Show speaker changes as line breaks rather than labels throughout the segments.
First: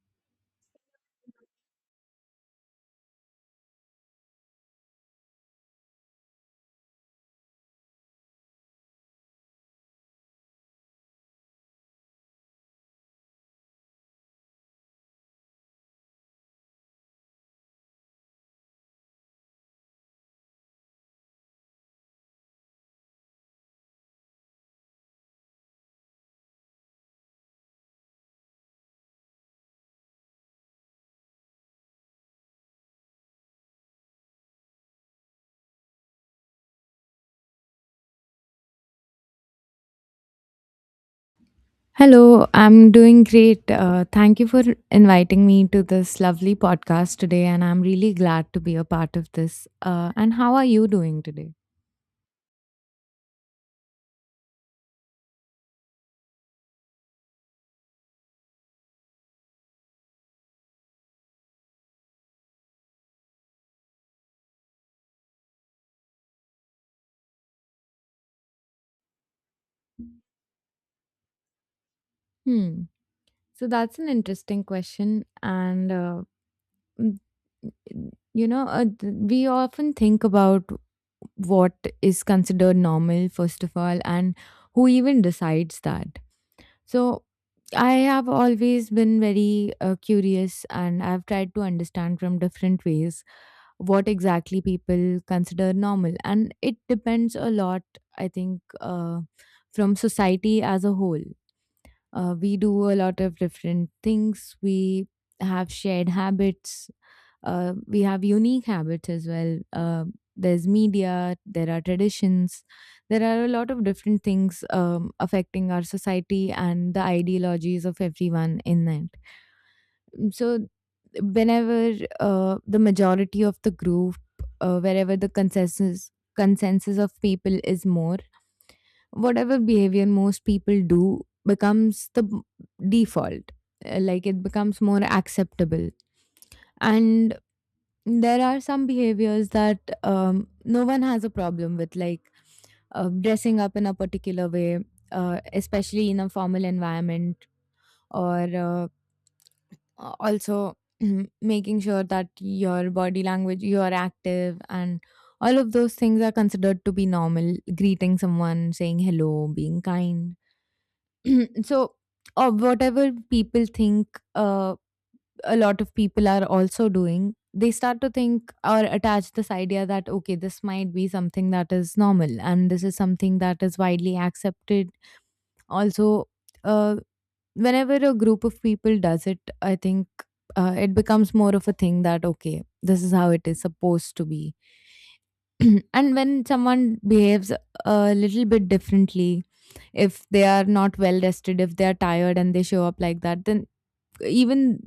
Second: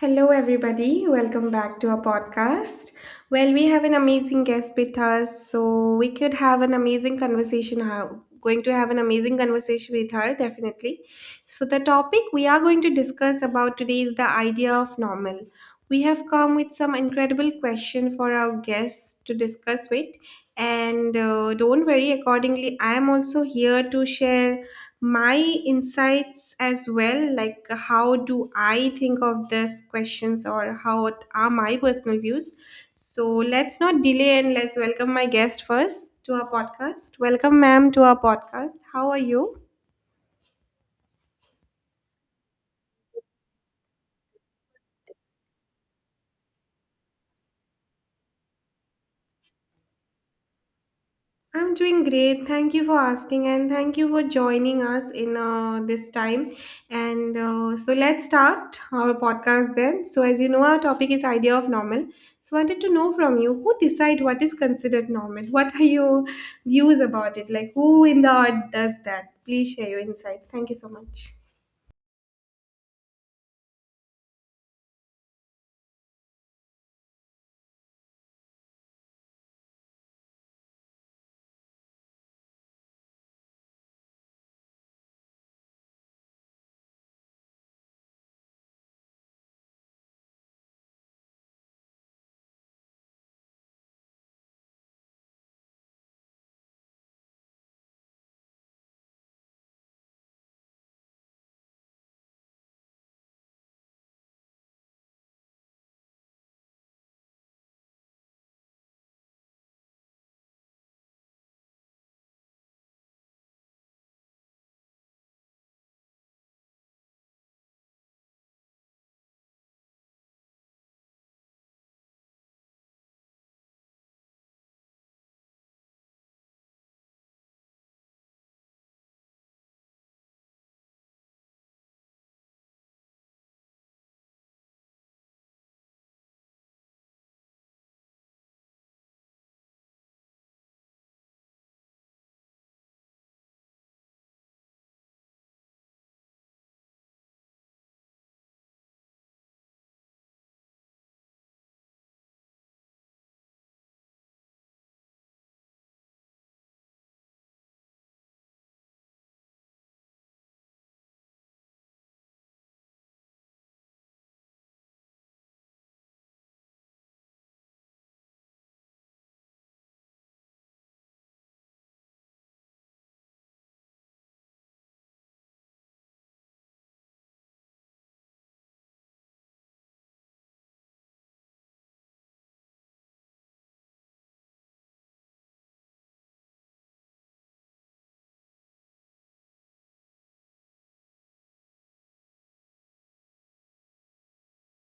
Hello, everybody. Welcome back to our podcast. Well, we have an amazing guest with us, so we could have an amazing conversation. How going to have an amazing conversation with her, definitely. So, the topic we are going to discuss about today is the idea of normal. We have come with some incredible question for our guests to discuss with, and don't worry. Accordingly, I am also here to share my insights as well, like how do I think of this questions or are my personal views. So let's not delay and let's welcome my guest first to our podcast. Welcome, ma'am, to our podcast. How are you?
Hello, I'm doing great. Thank you for inviting me to this lovely podcast today, and I'm really glad to be a part of this. And how are you doing today?
I'm doing great. Thank you for asking and thank you for joining us in this time. And so let's start our podcast then. So as you know, our topic is idea of normal. So I wanted to know from you, who decide what is considered normal? What are your views about it? Like who in the art does that? Please share your insights. Thank you so much.
Hmm. So that's an interesting question, and mm, we often think about what is considered normal first of all, and who even decides that. So I have always been very curious, and I've tried to understand from different ways what exactly people consider normal, and it depends a lot, I think, from society as a whole. We do a lot of different things. We have shared habits, we have unique habits as well. There's media, there are traditions, there are a lot of different things affecting our society and the ideologies of everyone in it. So whenever the majority of the group, wherever the consensus of people is more, whatever behavior most people do becomes the default. Like it becomes more acceptable. And there are some behaviors that no one has a problem with, like dressing up in a particular way, especially in a formal environment, or uh, also making sure that your body language, you are active, and all of those things are considered to be normal. Greeting someone, saying hello, being kind. So, or whatever people think, uh, a lot of people are also doing, they start to think or attach this idea that okay, this might be something that is normal and this is something that is widely accepted. Also, uh, whenever a group of people does it, I think, it becomes more of a thing that okay, this is how it is supposed to be. And when someone behaves a little bit differently, if they are not well rested, if they are tired and they show up like that, then even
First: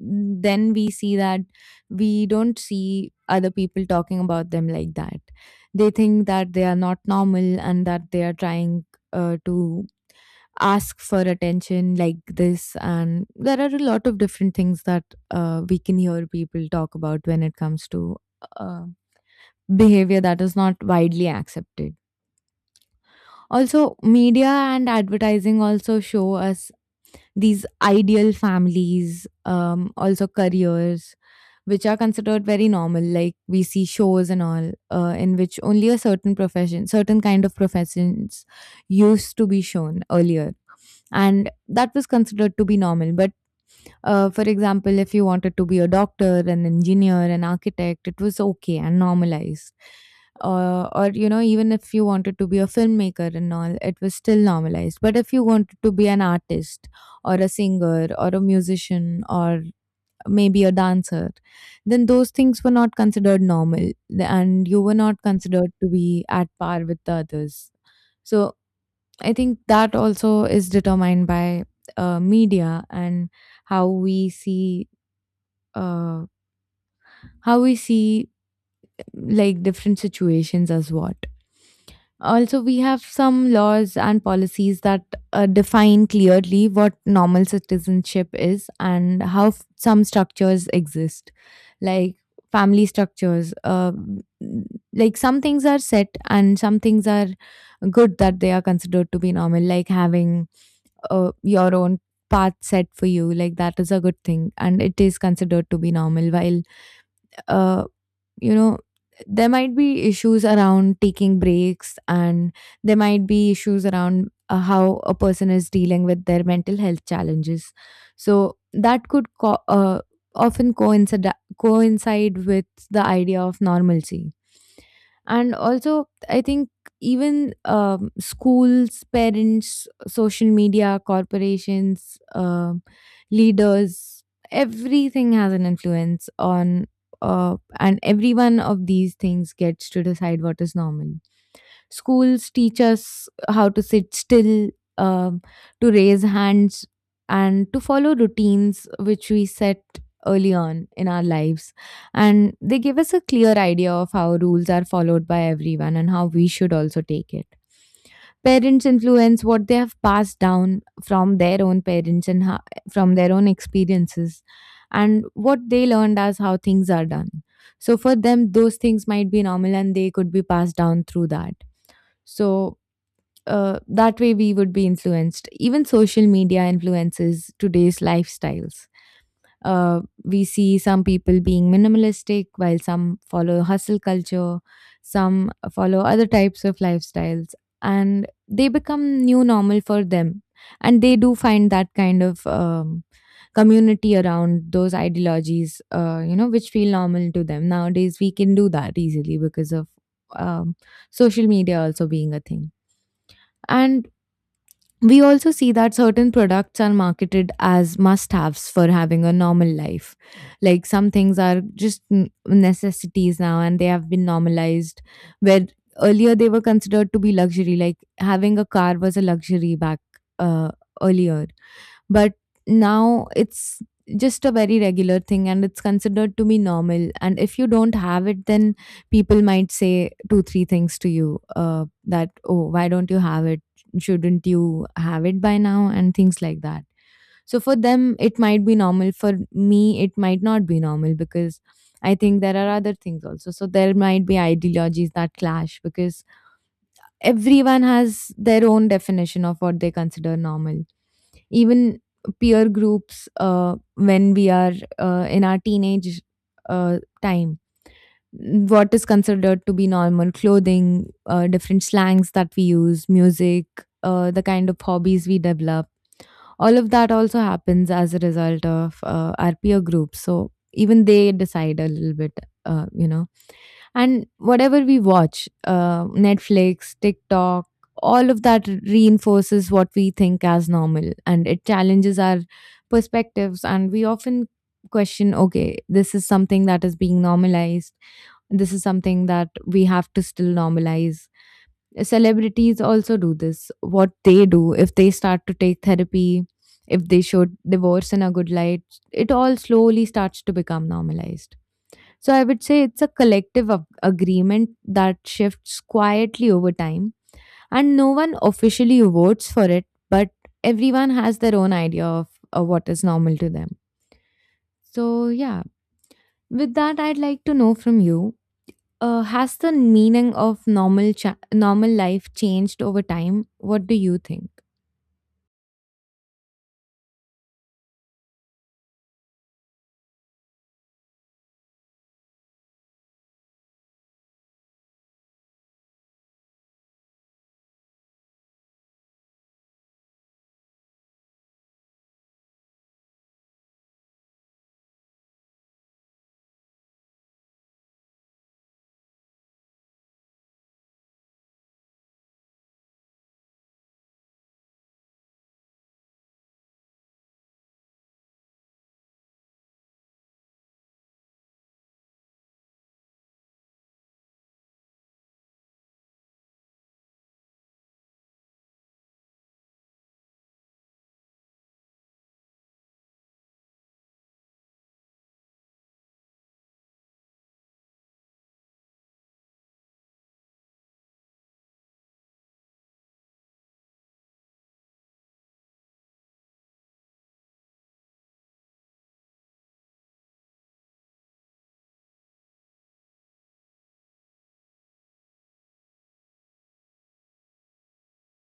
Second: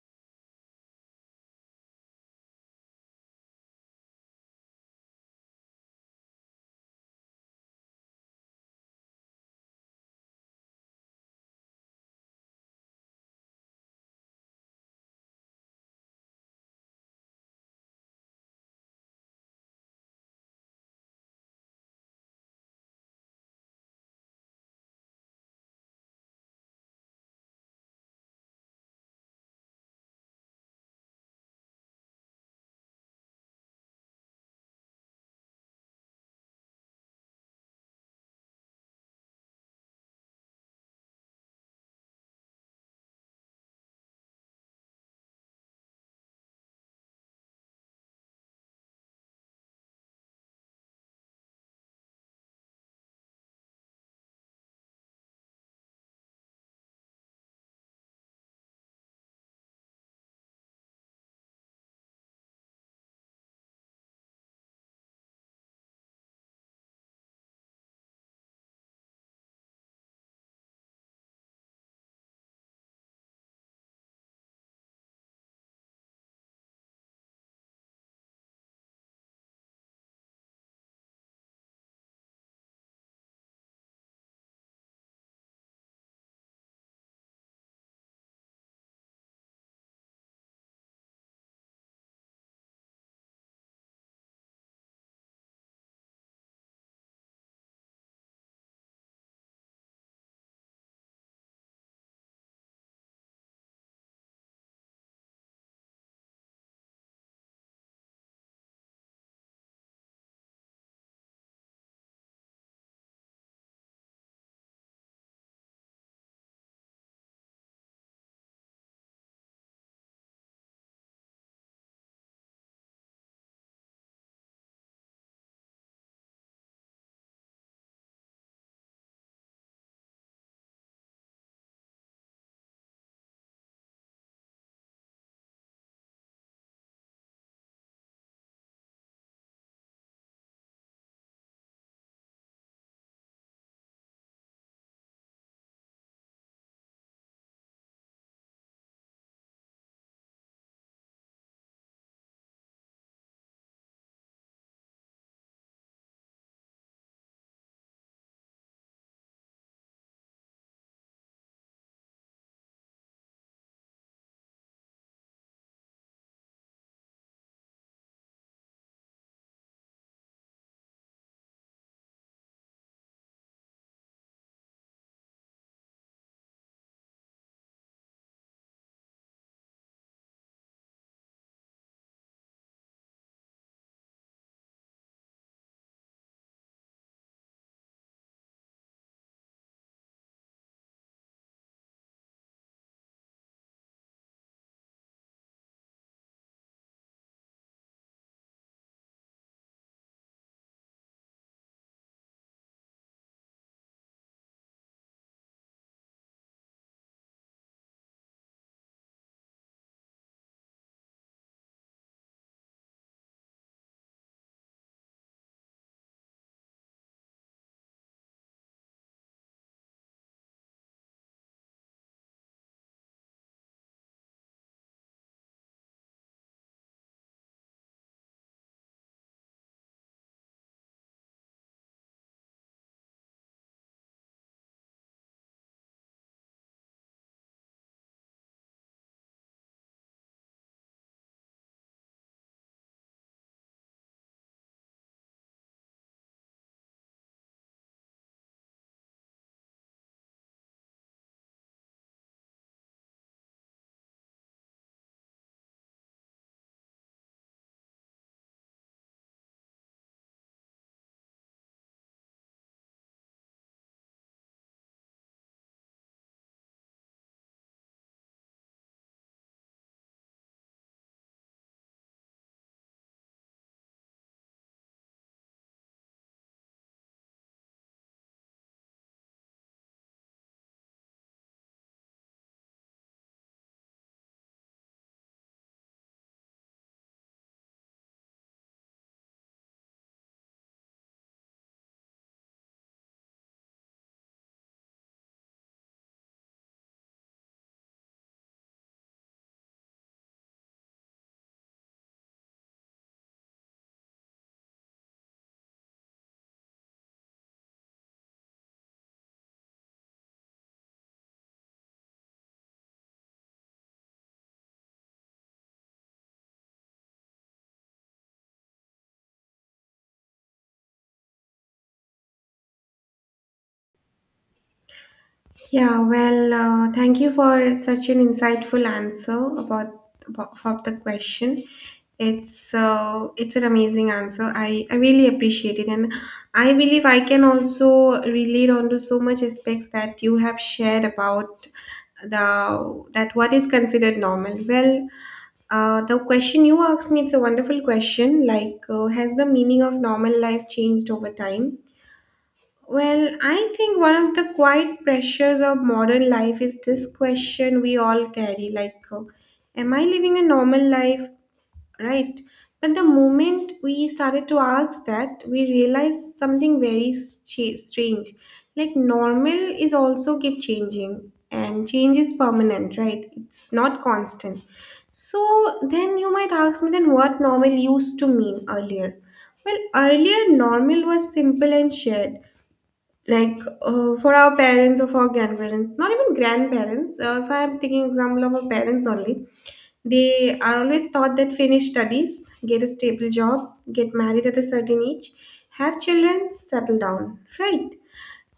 then we see that, we don't see other people talking about them like that. They think that they are not normal and that they are trying to ask for attention like this. And there are a lot of different things that we can hear people talk about when it comes to uh, behavior that is not widely accepted. Also, media and advertising also show us these ideal families, also careers which are considered very normal. Like, we see shows and all, in which only a certain profession, certain kind of professions used to be shown earlier. And that was considered to be normal. But for example, if you wanted to be a doctor, an engineer, an architect, it was okay and normalized. Or, you know, even if you wanted to be a filmmaker and all, it was still normalized. But if you wanted to be an artist or a singer or a musician or maybe a dancer, then those things were not considered normal, and you were not considered to be at par with the others. So I think that also is determined by media and how we see uh, how we see like different situations as what. Also, we have some laws and policies that define clearly what normal citizenship is, and how some structures exist, like family structures. Like some things are set and some things are good that they are considered to be normal, like having your own path set for you, like that is a good thing and it is considered to be normal. While, uh, you know, there might be issues around taking breaks, and there might be issues around how a person is dealing with their mental health challenges. So that could often coincide with the idea of normalcy. And also I think even, schools, parents, social media, corporations, um, leaders, everything has an influence on, and every one of these things gets to decide what is normal. Schools teach us how to sit still, um, to raise hands, and to follow routines which we set early on in our lives, and they give us a clear idea of how rules are followed by everyone and how we should also take it. Parents influence what they have passed down from their own parents and from their own experiences, and what they learned as how things are done. So for them, those things might be normal and they could be passed down through that. So that way we would be influenced. Even social media influences today's lifestyles. We see some people being minimalistic, while some follow hustle culture, some follow other types of lifestyles, and they become new normal for them. And they do find that kind of, community around those ideologies, you know, which feel normal to them. Nowadays, we can do that easily because of, um, social media also being a thing. And we also see that certain products are marketed as must haves for having a normal life. Like, some things are just necessities now and they have been normalized, where earlier they were considered to be luxury. Like, having a car was a luxury back uh, earlier. But now it's just a very regular thing and it's considered to be normal. And if you don't have it, then people might say two, three things to you, that, oh, why don't you have it? Shouldn't you have it by now? And things like that. So for them, it might be normal. For me, it might not be normal because I think there are other things also. So there might be ideologies that clash, because everyone has their own definition of what they consider normal. Even peer groups, when we are in our teenage time, what is considered to be normal clothing, different slangs that we use, music, the kind of hobbies we develop, all of that also happens as a result of our peer groups. So even they decide a little bit, you know. And whatever we watch, Netflix, TikTok, all of that reinforces what we think as normal, and it challenges our perspectives. And we often question, okay, this is something that is being normalized, this is something that we have to still normalize. Celebrities also do this. What they do, if they start to take therapy, if they show divorce in a good light, it all slowly starts to become normalized. So I would say it's a collective agreement that shifts quietly over time, and no one officially votes for it, but everyone has their own idea of what is normal to them. So, yeah, with that, I'd like to know from you. Has the meaning of normal normal life changed over time? What do you think?
Yeah, well, thank you for such an insightful answer about the question. It's an amazing answer. I really appreciate it, and I believe I can also relate onto so much aspects that you have shared about the that what is considered normal. Well, the question you asked me, it's a wonderful question. Like, has the meaning of normal life changed over time? Well, I think one of the quiet pressures of modern life is this question we all carry, like, am I living a normal life? Right. But the moment we started to ask that, we realized something very strange. Like, normal is also keep changing, and change is permanent, right? It's not constant. So, then you might ask me, then what normal used to mean earlier? Well, earlier, normal was simple and shared, like for our parents or for our grandparents, not even grandparents. If I'm taking example of our parents only, they are always thought that finish studies, get a stable job, get married at a certain age, have children, settle down, right?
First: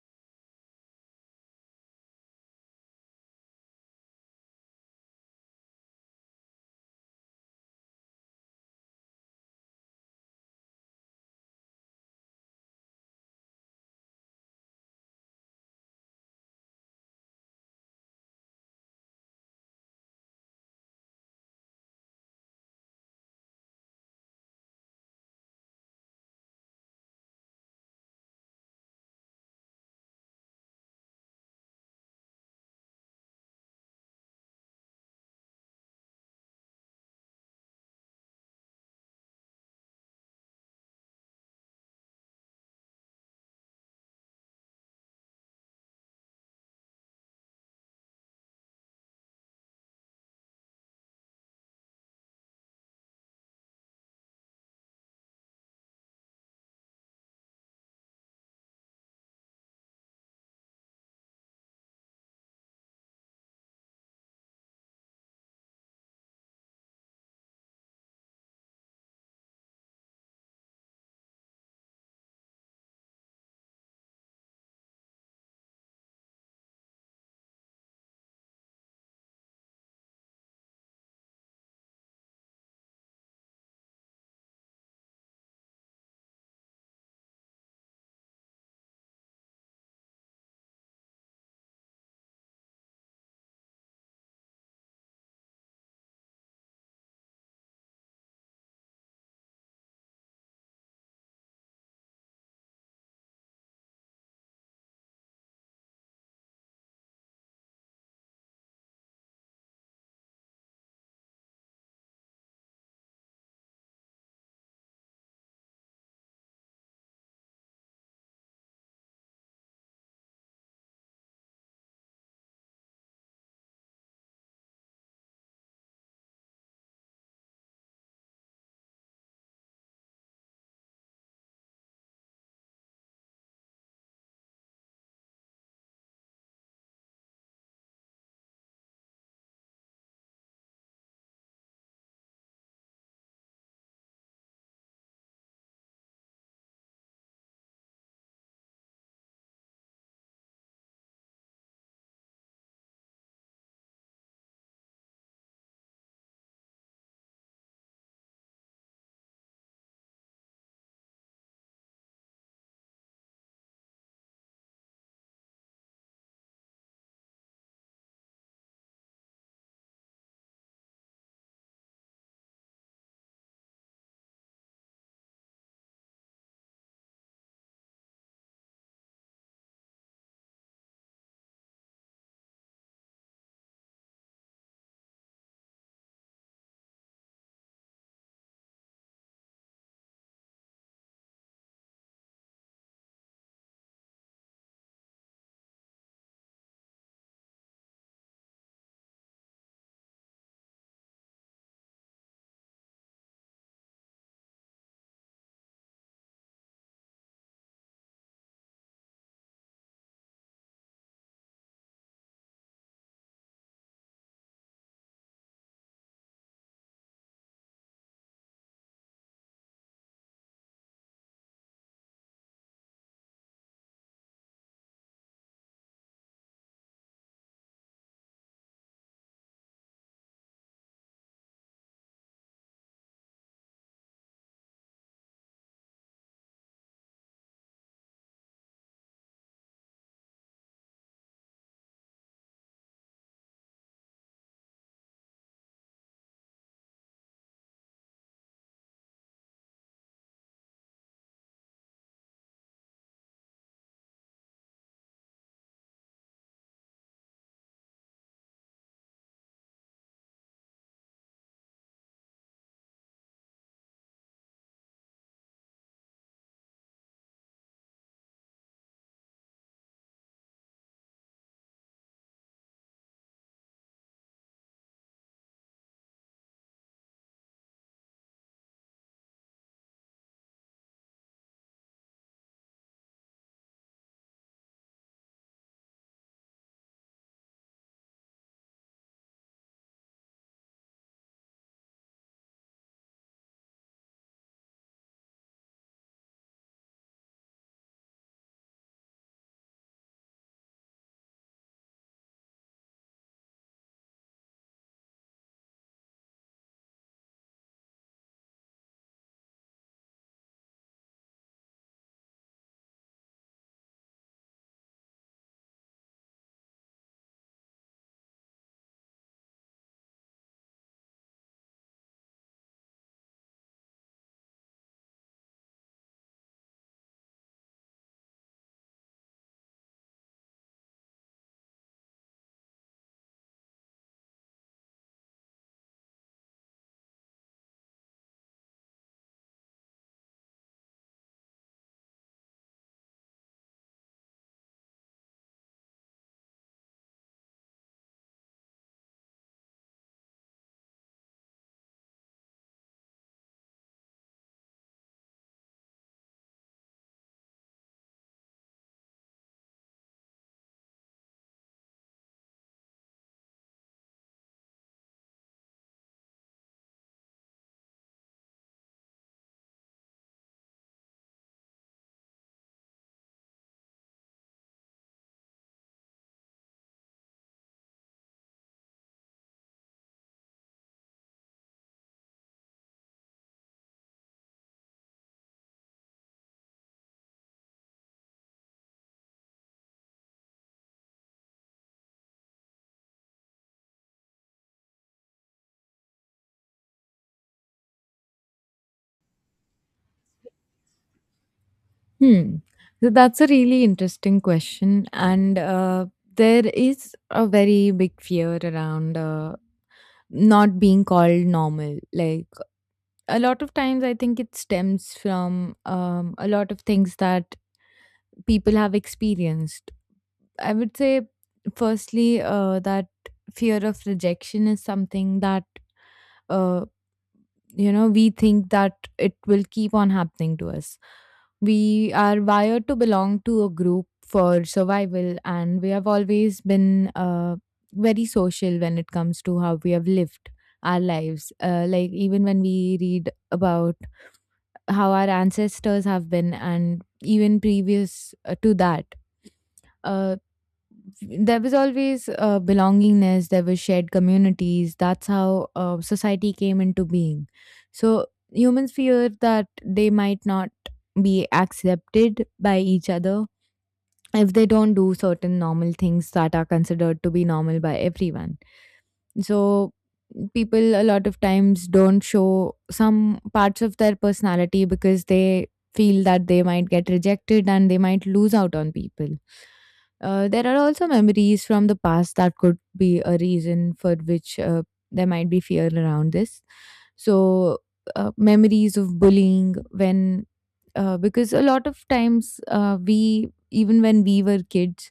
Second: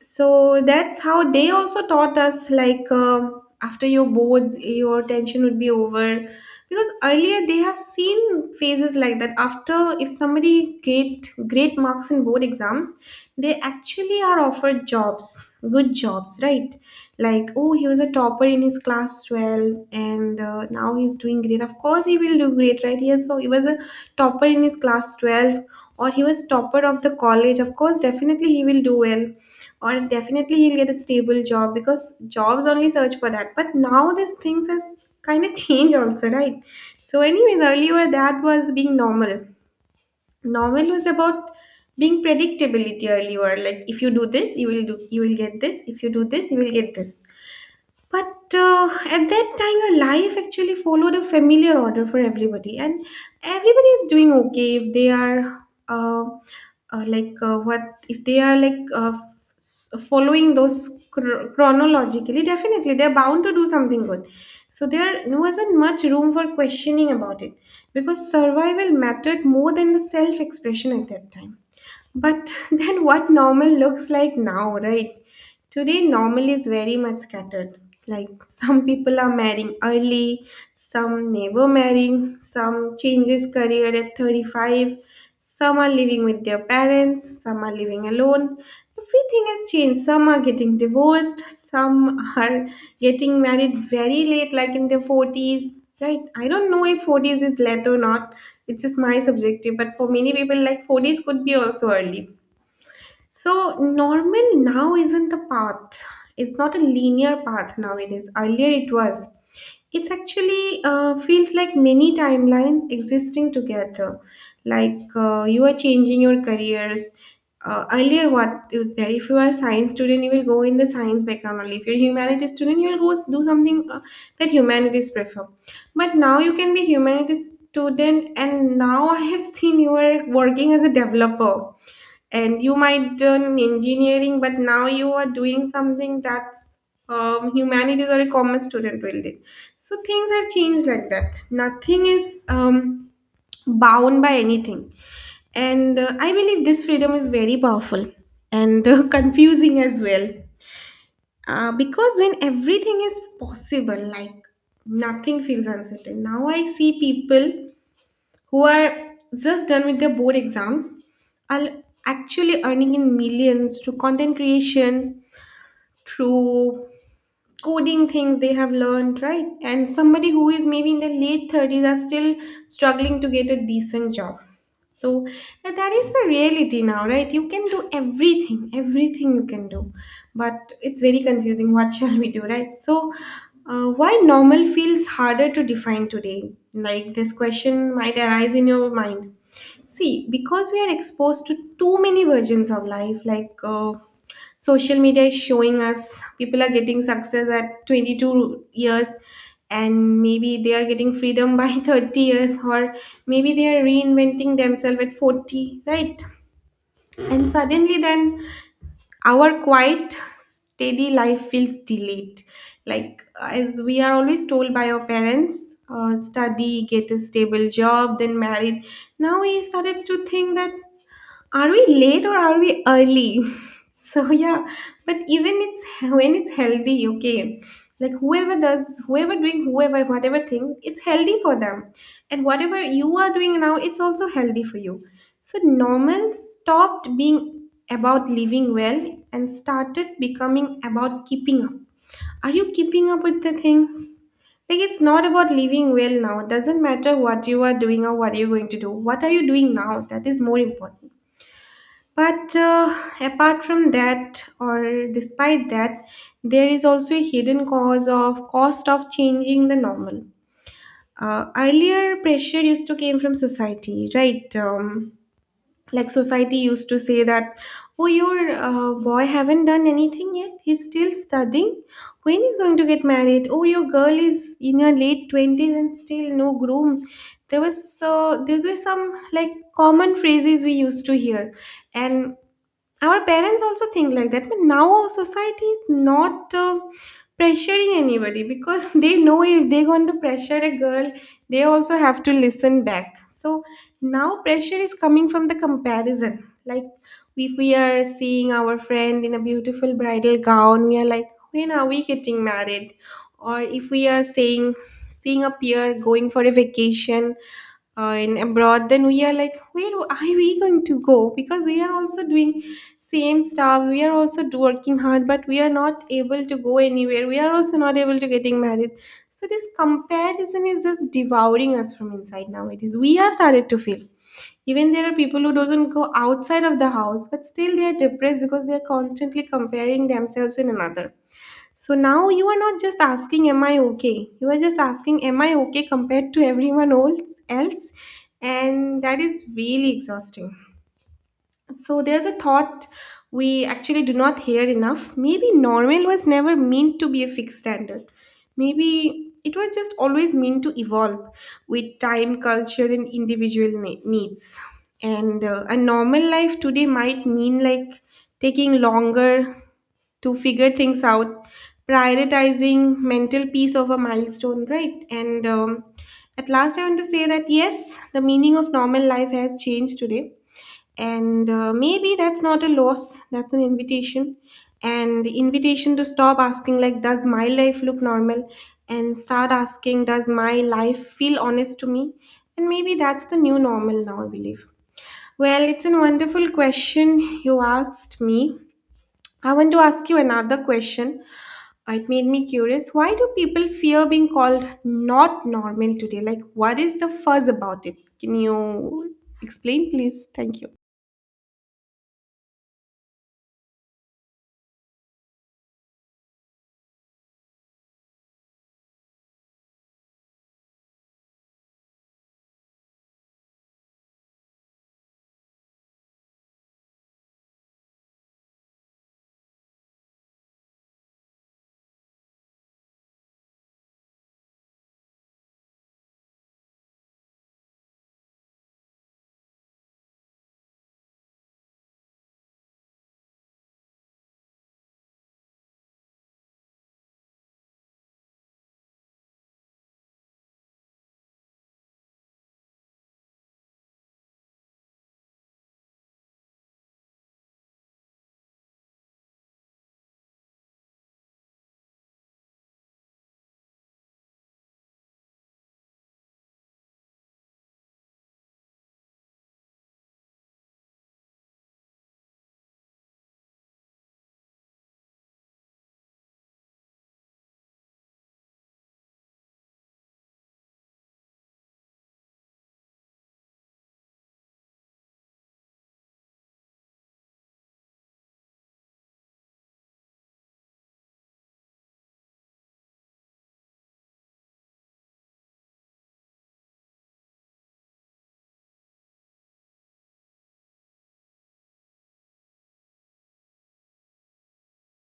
So that's how they also taught us, like, after your boards your tension would be over, because earlier they have seen phases like that. After, if somebody great marks in board exams, they actually are offered jobs, good jobs, right? Like, oh, he was a topper in his class 12, and now he's doing great. Of course he will do great, right? Yes, so he was a topper in his class 12, or he was topper of the college. Of course, definitely he will do well, or definitely he'll get a stable job, because jobs only search for that. But now these things has kind of changed also, right? So anyways, earlier that was being normal. Normal was about being predictability earlier, like if you do this you will do, you will get this. If you do this, you will get this. But at that time, your life actually followed a familiar order for everybody, and everybody is doing okay if they are uh, like what if they are like s- following those chronologically. Definitely, they're bound to do something good. So there wasn't much room for questioning about it, because survival mattered more than the self-expression at that time. But then what normal looks like now, right? Today, normal is very much scattered. Like, some people are marrying early, some never marrying, some changes career at 35, some are living with their parents, some are living alone. Everything has changed. Some are getting divorced, some are getting married very late, like in their 40s. Right? I don't know if 40s is late or not. It's just my subjective, but for many people, like 40s could be also early. So normal now isn't the path. It's not a linear path now. It is earlier it was. It's actually feels like many timelines existing together. Like, you are changing your careers. Earlier, what is there? If you are a science student, you will go in the science background only. If you're a humanities student, you will go do something that humanities prefer. But now you can be humanities student, and now I have seen you are working as a developer and you might turn engineering, but now you are doing something that's humanities or a commerce student will do. So things have changed like that. Nothing is bound by anything, and I believe this freedom is very powerful and confusing as well, because when everything is possible, like nothing feels uncertain. Now I see people who are just done with their board exams are actually earning in millions through content creation, through coding things they have learned, right? And somebody who is maybe in their late 30s are still struggling to get a decent job. So, and that is the reality now, right? You can do everything, everything you can do, but it's very confusing. What shall we do, right? So, why normal feels harder to define today? Like this question might arise in your mind. See, because we are exposed to too many versions of life, like social media is showing us people are getting success at 22 years, and maybe they are getting freedom by 30 years, or maybe they are reinventing themselves at 40, right? And suddenly, then our quiet steady life feels delayed, like as we are always told by our parents, study, get a stable job, then married. Now we started to think that, are we late or are we early? So yeah, but even it's when it's healthy, okay, like whoever does, whoever doing, whoever whatever thing, it's healthy for them, and whatever you are doing now, it's also healthy for you. So normal stopped being about living well and started becoming about keeping up. Are you keeping up with the things? Like, it's not about living well now. It doesn't matter what you are doing or what you're going to do. What are you doing now, that is more important. But apart from that, or despite that, there is also a hidden cause of cost of changing the normal. Earlier, pressure used to came from society, right? Like society used to say that, oh, your boy haven't done anything yet. He's still studying. When he's going to get married? Oh, your girl is in her late 20s and still no groom. There was, so there were some like common phrases we used to hear, and our parents also think like that. But now our society is not pressuring anybody, because they know if they're going to pressure a girl, they also have to listen back. So now pressure is coming from the comparison. Like, if we are seeing our friend in a beautiful bridal gown, we are like, when are we getting married? Or if we are saying, seeing a peer going for a vacation in abroad, then we are like, where are we going to go? Because we are also doing same stuff, we are also working hard, but we are not able to go anywhere, we are also not able to getting married. So this comparison is just devouring us from inside now. It is, we are started to feel, even there are people who doesn't go outside of the house, but still they are depressed because they are constantly comparing themselves in another. So now you are not just asking, am I okay? You are just asking, am I okay compared to everyone else? And that is really exhausting. So there's a thought we actually do not hear enough. Maybe normal was never meant to be a fixed standard. Maybe it was just always meant to evolve with time, culture, and individual needs. And a normal life today might mean like taking longer to figure things out, prioritizing mental peace over milestone, right? And at last, I want to say that yes, the meaning of normal life has changed today, and maybe that's not a loss, that's an invitation, and the invitation to stop asking like, does my life look normal, and start asking, does my life feel honest to me. And maybe that's the new normal now, I believe. Well, it's a wonderful question you asked me. I want to ask you another question. It made me curious, why do people fear being called not normal today? Like, what is the fuzz about it? Can you explain, please? Thank you.
Hmm. So that's a really interesting question, and there is a very big fear around. Not being called normal, like, a lot of times I think it stems from, a lot of things that people have experienced. I would say firstly, that fear of rejection is something that, uh, you know, we think that it will keep on happening to us. We are wired to belong to a group for survival, and we have always been very social when it comes to how we have lived our lives. Like, even when we read about how our ancestors have been, and even previous to that, uh, there was always belongingness, there were shared communities. That's how society came into being. So humans fear that they might not be accepted by each other if they don't do certain normal things that are considered to be normal by everyone. So people a lot of times don't show some parts of their personality because they feel that they might get rejected and they might lose out on people. Uh, there are also memories from the past that could be a reason for which there might be fear around this. So memories of bullying, when because a lot of times, we, even when we were kids,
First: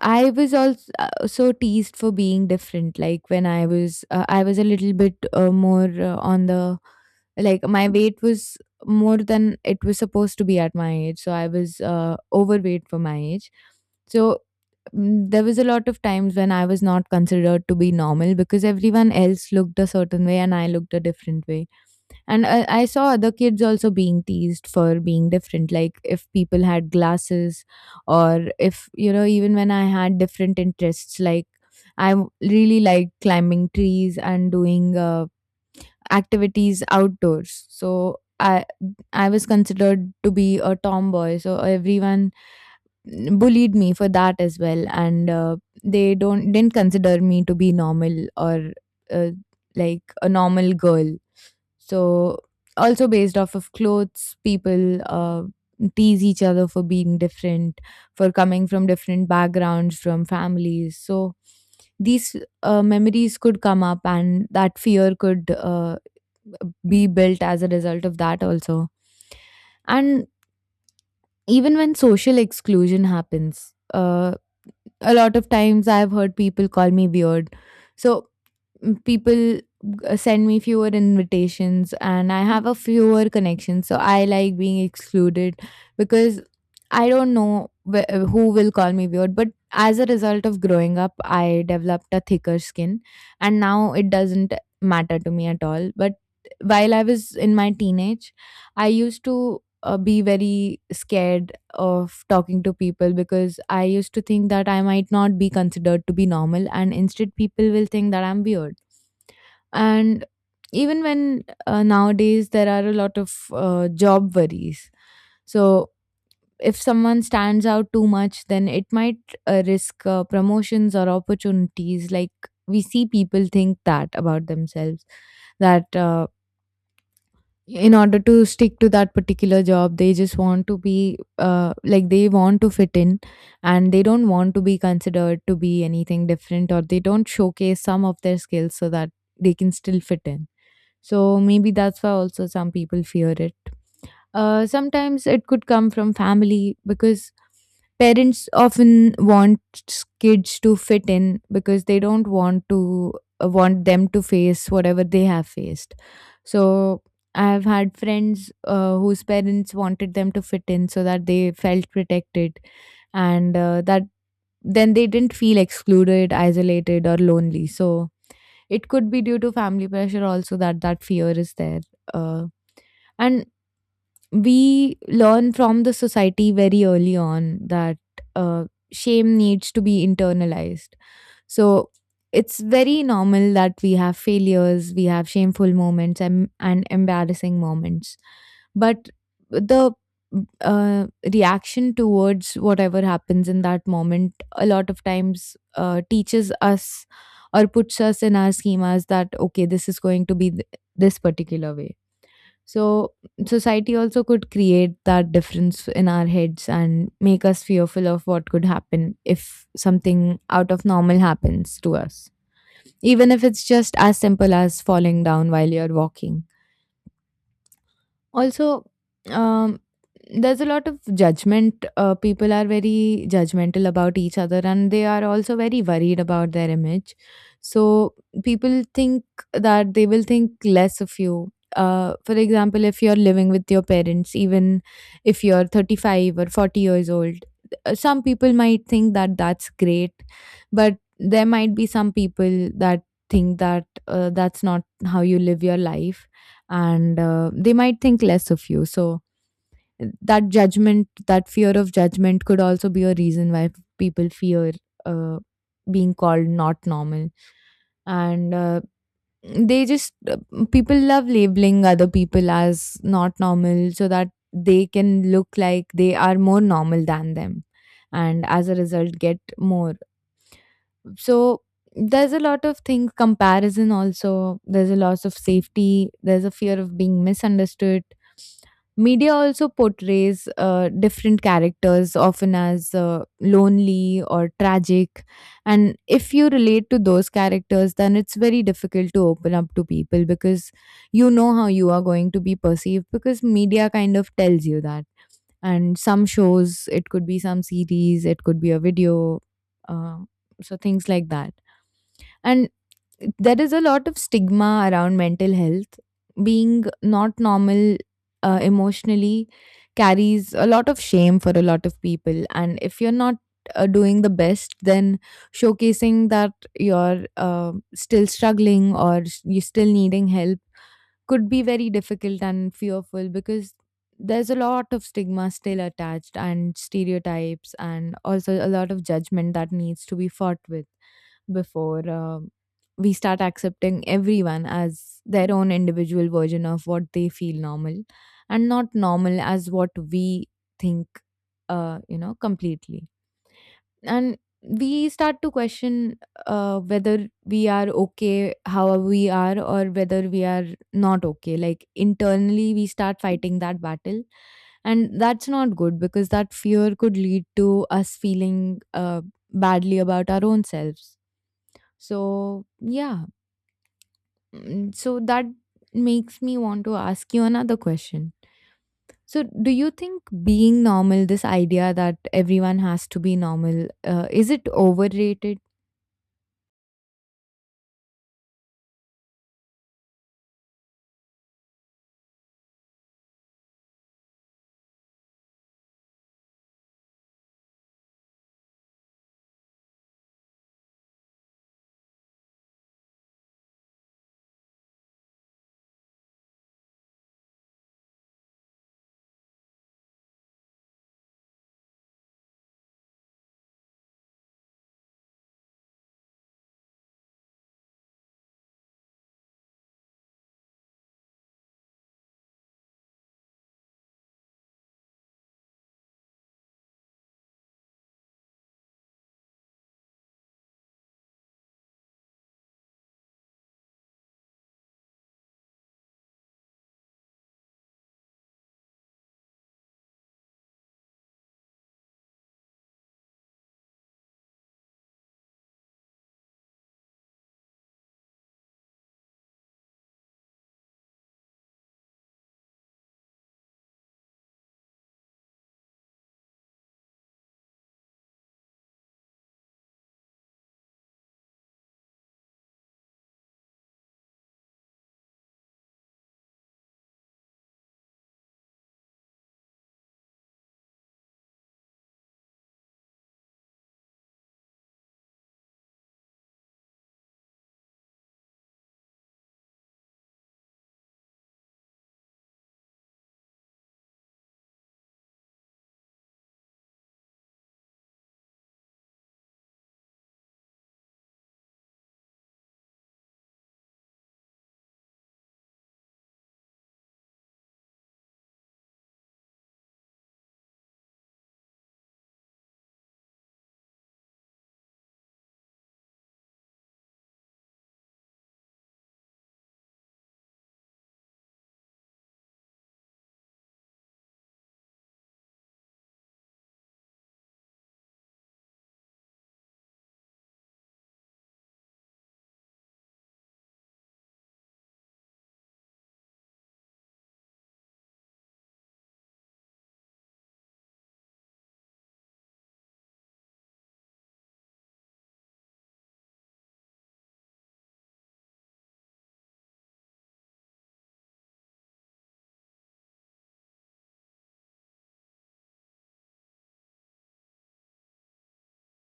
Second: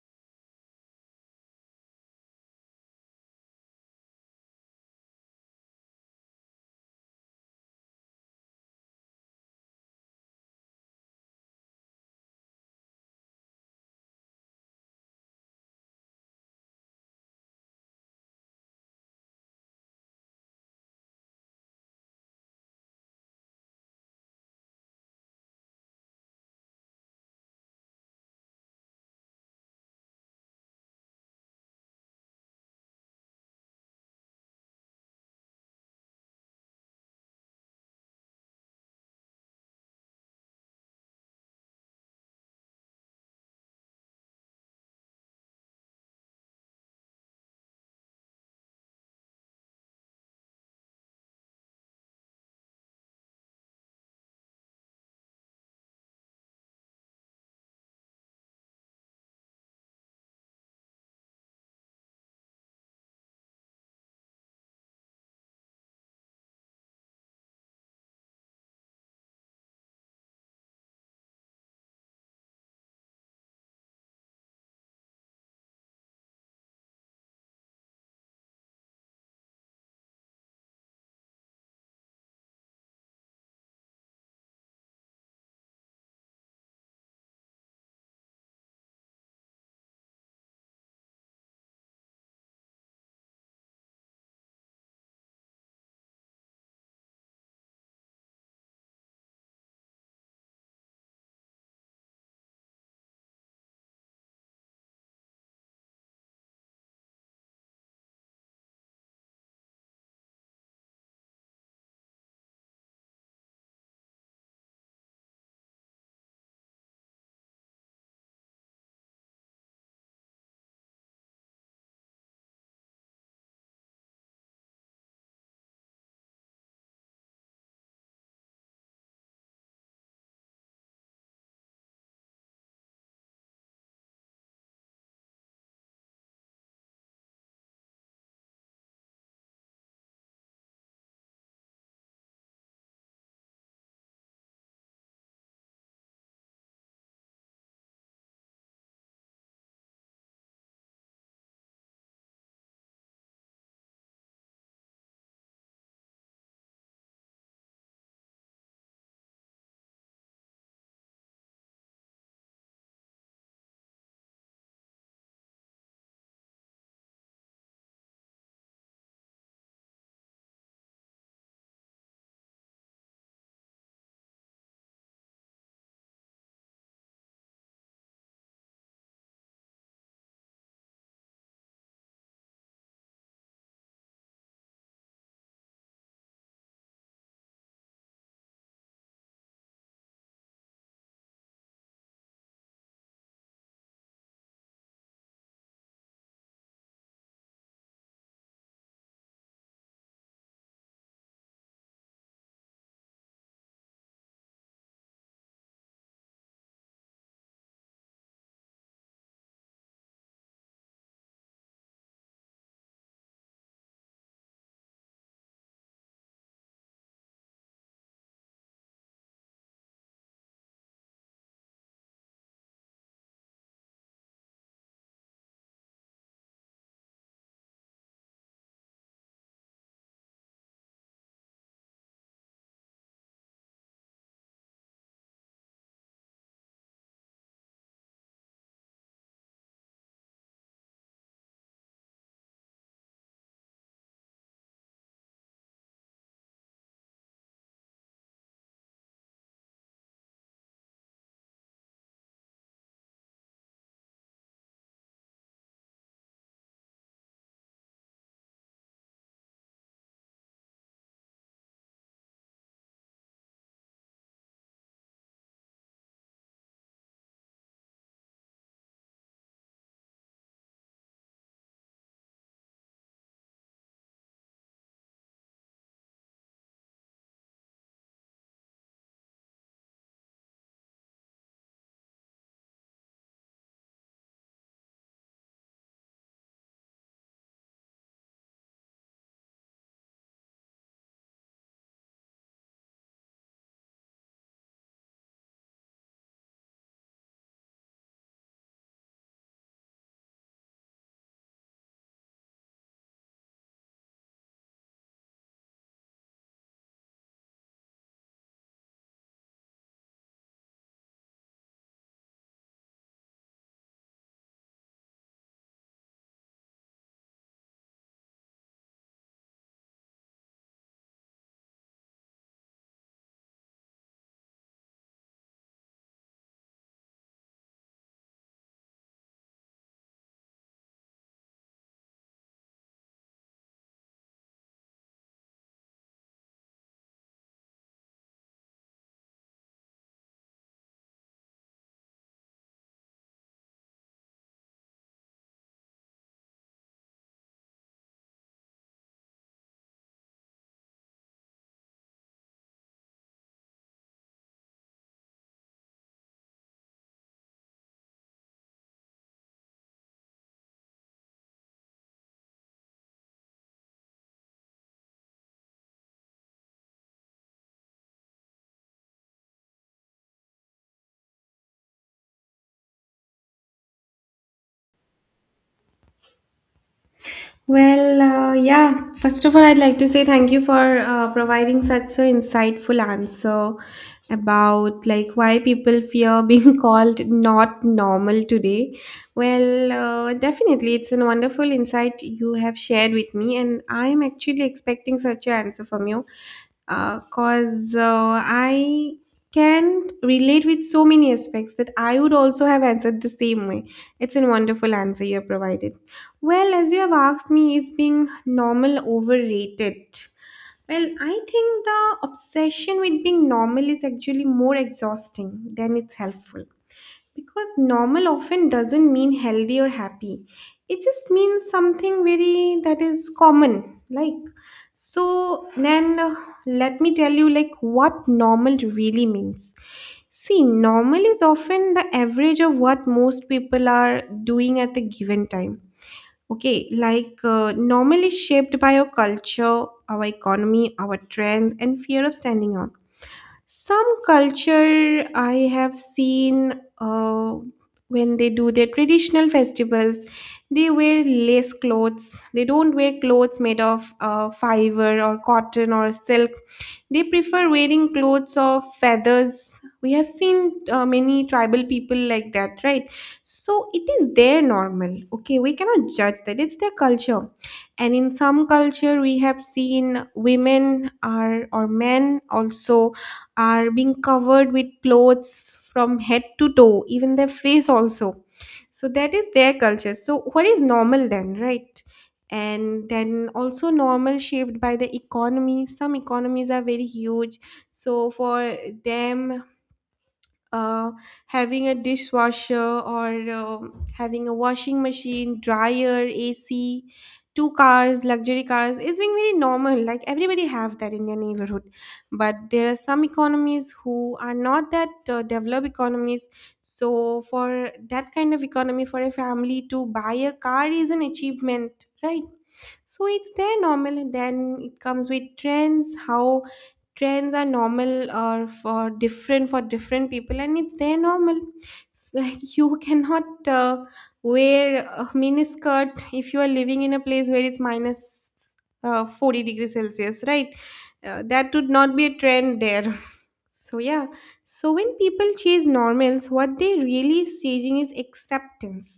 I was also so teased for being different. Like when I was a little bit more on the, like, my weight was more than it was supposed to be at my age. So I was overweight for my age. So there was a lot of times when I was not considered to be normal because everyone else looked a certain way and I looked a different way. And I saw other kids also being teased for being different, like if people had glasses, or if, you know, even when I had different interests, like I really like climbing trees and doing activities outdoors. So I was considered to be a tomboy. So everyone bullied me for that as well, and they don't didn't consider me to be normal or uh, like a normal girl. So also based off of clothes, people tease each other for being different, for coming from different backgrounds, from families. So these memories could come up and that fear could be built as a result of that also. And even when social exclusion happens, a lot of times I've heard people call me weird. So people send me fewer invitations and I have a fewer connections. So I like being excluded because I don't know who will call me weird. But as a result of growing up, I developed a thicker skin and now it doesn't matter to me at all. But while I was in my teenage, I used to be very scared of talking to people because I used to think that I might not be considered to be normal, and instead, people will think that I'm weird. And even when nowadays there are a lot of job worries, so if someone stands out too much, then it might risk promotions or opportunities. Like we see people think that about themselves, that in order to stick to that particular job, they just want to be like they want to fit in, and they don't want to be considered to be anything different, or they don't showcase some of their skills so that they can still fit in. So maybe that's why also some people fear it. Sometimes it could come from family because parents often want kids to fit in because they don't want to want them to face whatever they have faced. So I've had friends whose parents wanted them to fit in so that they felt protected, and that then they didn't feel excluded, isolated, or lonely. So it could be due to family pressure also that that fear is there. Uh, and we learn from the society very early on that uh, shame needs to be internalized. So it's very normal that we have failures, we have shameful moments and embarrassing moments. But the uh, reaction towards whatever happens in that moment a lot of times teaches us or puts us in our schemas that, okay, this is going to be this particular way. So society also could create that difference in our heads and make us fearful of what could happen if something out of normal happens to us. Even if it's just as simple as falling down while you're walking. Also, um, there's a lot of judgment. People are very judgmental about each other and they are also very worried about their image. So people think that they will think less of you. For example, if you're living with your parents, even if you're 35 or 40 years old, some people might think that that's great, but there might be some people that think that that's not how you live your life, and they might think less of you. So that judgment, that fear of judgment, could also be a reason why people fear uh, being called not normal. And they just People love labeling other people as not normal so that they can look like they are more normal than them, and as a result, get more. So there's a lot of things, comparison. Also, there's a loss of safety, there's a fear of being misunderstood. Media also portrays different characters often as lonely or tragic, and if you relate to those characters, then it's very difficult to open up to people because you know how you are going to be perceived, because media kind of tells you that. And some shows, it could be some series, it could be a video, uh, so things like that. And there is a lot of stigma around mental health. Being not normal emotionally carries a lot of shame for a lot of people, and if you're not doing the best, then showcasing that you're still struggling or you're still needing help could be very difficult and fearful, because there's a lot of stigma still attached, and stereotypes, and also a lot of judgment that needs to be fought with before we start accepting everyone as their own individual version of what they feel normal, and not normal as what we think, completely. And we start to question whether we are okay how we are, or whether we are not okay, like internally we start fighting that battle. And that's not good, because that fear could lead to us feeling badly about our own selves. So yeah. So that makes me want to ask you another question. So do you think being normal, this idea that everyone has to be normal, is it overrated?
Well, yeah, first of all, I'd like to say thank you for providing such an insightful answer about like why people fear being called not normal today. Well, definitely, it's a wonderful insight you have shared with me, and I'm actually expecting such an answer from you because I can relate with so many aspects that I would also have answered the same way. It's a wonderful answer you have provided. Well, as you have asked me, is being normal overrated? Well, I think the obsession with being normal is actually more exhausting than it's helpful. Because normal often doesn't mean healthy or happy. It just means something very that is common. Like, so then let me tell you, like, what normal really means. See, normal is often the average of what most people are doing at the given time. Okay, like, normal is shaped by our culture, our economy, our trends, and fear of standing out. Some culture I have seen, when they do their traditional festivals, they wear lace clothes. They don't wear clothes made of fiber or cotton or silk. They prefer wearing clothes of feathers. We have seen many tribal people like that, right? So it is their normal. Okay, we cannot judge that. It's their culture. And in some culture, we have seen women are, or men also are being covered with clothes from head to toe, even their face also. So that is their culture. So what is normal then, right? And then also normal shaped by the economy. Some economies are very huge. So for them, uh, having a dishwasher or having a washing machine, dryer, AC, two cars, luxury cars is being very normal. Like everybody have that in their neighborhood, but there are some economies who are not that developed economies. So for that kind of economy, for a family to buy a car is an achievement, right? So it's their normal. And then it comes with trends. How trends are normal or for different, for different people, and it's their normal. It's like you cannot wear a miniskirt if you are living in a place where it's minus 40 degrees celsius, right? That would not be a trend there. So yeah, so when people chase normals, what they really chasing is acceptance,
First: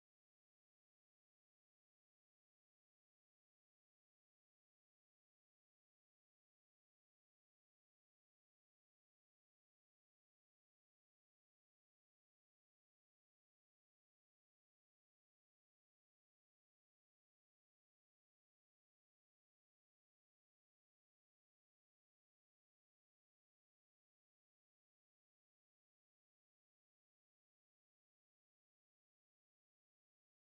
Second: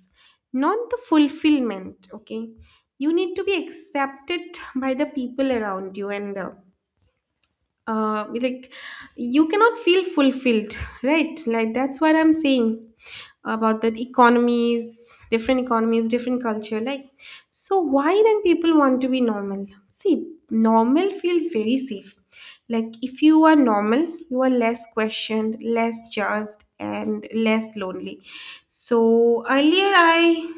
not the fulfillment. Okay, you need to be accepted by the people around you, and like you cannot feel fulfilled, right? Like that's what I'm saying about that, economies, different economies, different culture. Like, so why then people want to be normal? See, normal feels very safe. Like if you are normal, you are less questioned, less judged, and less lonely. So earlier, I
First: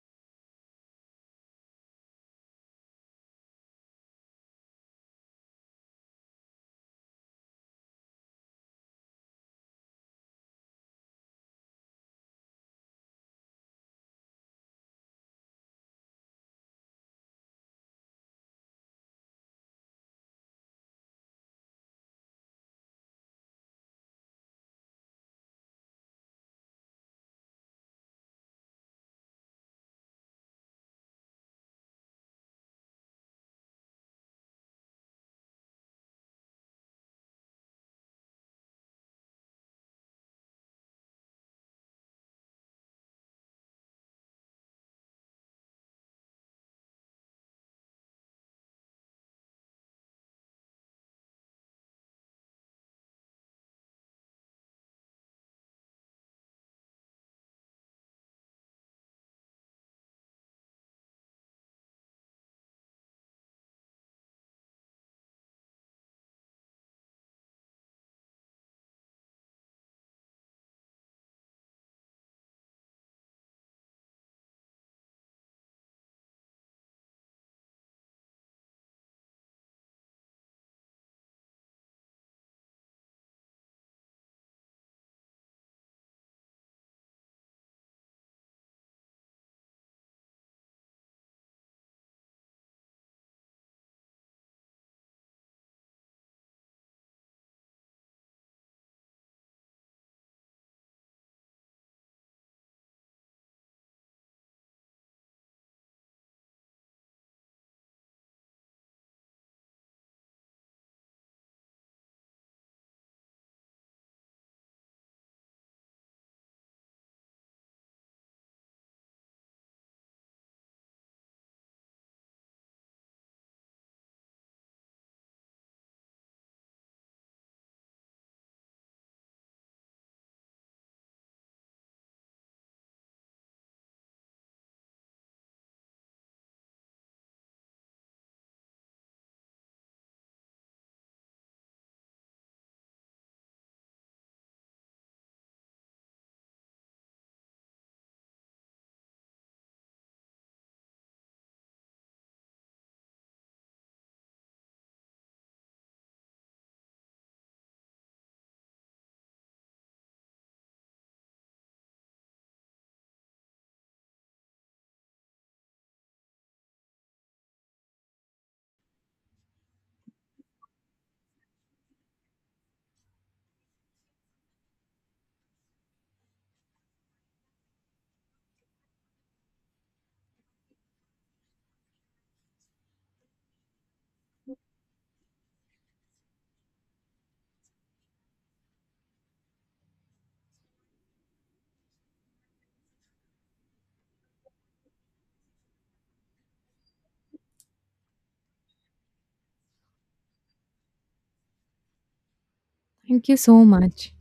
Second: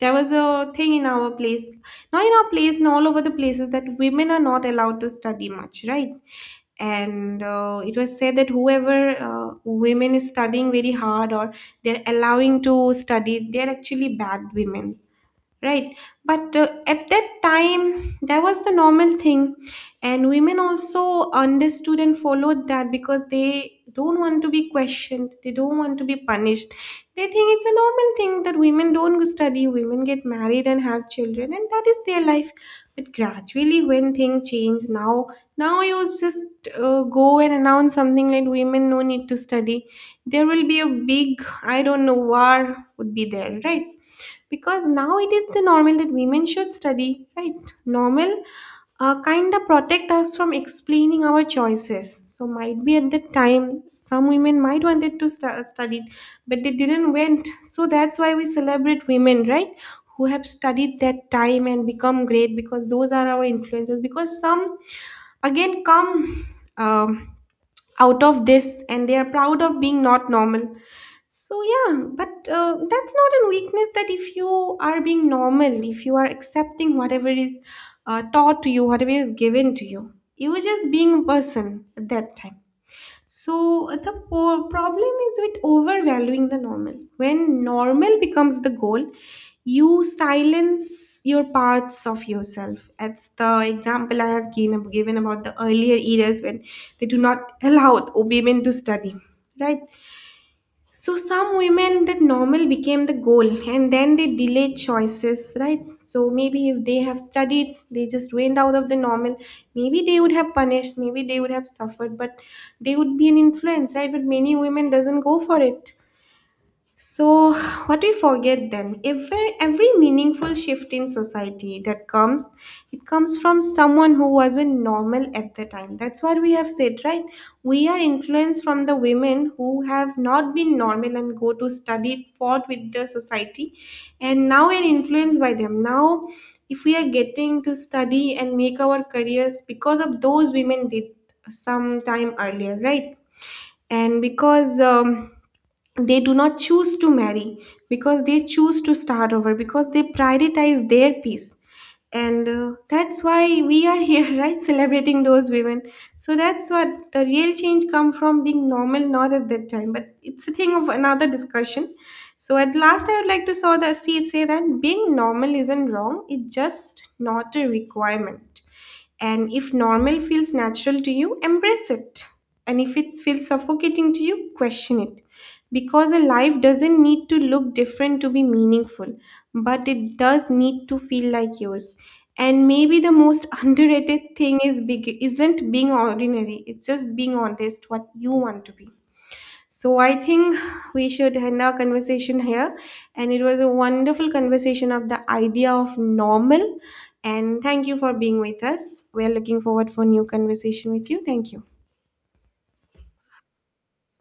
there was a thing in our place, not in our place, and all over the places, that women are not allowed to study much, right? And it was said that whoever, women is studying very hard, or they're allowing to study, they're actually bad women. Right. But at that time, that was the normal thing. And women also understood and followed that because they don't want to be questioned. They don't want to be punished. They think it's a normal thing that women don't study, women get married and have children, and that is their life. But gradually, when things change, now, now you just go and announce something like women no need to study. There will be a big, I don't know, war would be there, right? Because now it is the normal that women should study, right? Normal kind of protect us from explaining our choices. So might be at that time some women might wanted to study, but they didn't went. So that's why we celebrate women, right? Who have studied that time and become great, because those are our influences. Because some again come um, out of this, and they are proud of being not normal. So yeah, but that's not a weakness, that if you are being normal, if you are accepting whatever is taught to you, whatever is given to you, you are just being a person at that time. So the problem is with overvaluing the normal. When normal becomes the goal, you silence your parts of yourself. That's the example I have given about the earlier eras when they do not allow women to study, right? So some women, that normal became the goal, and then they delayed choices, right? So maybe if they have studied, they just went out of the normal, maybe they would have punished, maybe they would have suffered, but they would be an influence, right? But many women doesn't go for it. So, what we forget then, every meaningful shift in society that comes, it comes from someone who wasn't normal at the time. That's what we have said, right? We are influenced from the women who have not been normal and go to study, fought with the society, and now we're influenced by them. Now, if we are getting to study and make our careers because of those women did some time earlier, right? And because they do not choose to marry, because they choose to start over, because they prioritize their peace, and that's why we are here right, celebrating those women. So that's what the real change come from, being normal, not at that time, but it's a thing of another discussion. So at last, I would like to saw the see, it say that being normal isn't wrong, it's just not a requirement. And if normal feels natural to you, embrace it. And if it feels suffocating to you, question it. Because a life doesn't need to look different to be meaningful, but it does need to feel like yours. And maybe the most underrated thing is big isn't being ordinary, it's just being honest what you want to be. So I think we should end our conversation here. And it was a wonderful conversation of the idea of normal. And thank you for being with us. We are looking forward for new conversation with you. Thank you.
Thank you so much.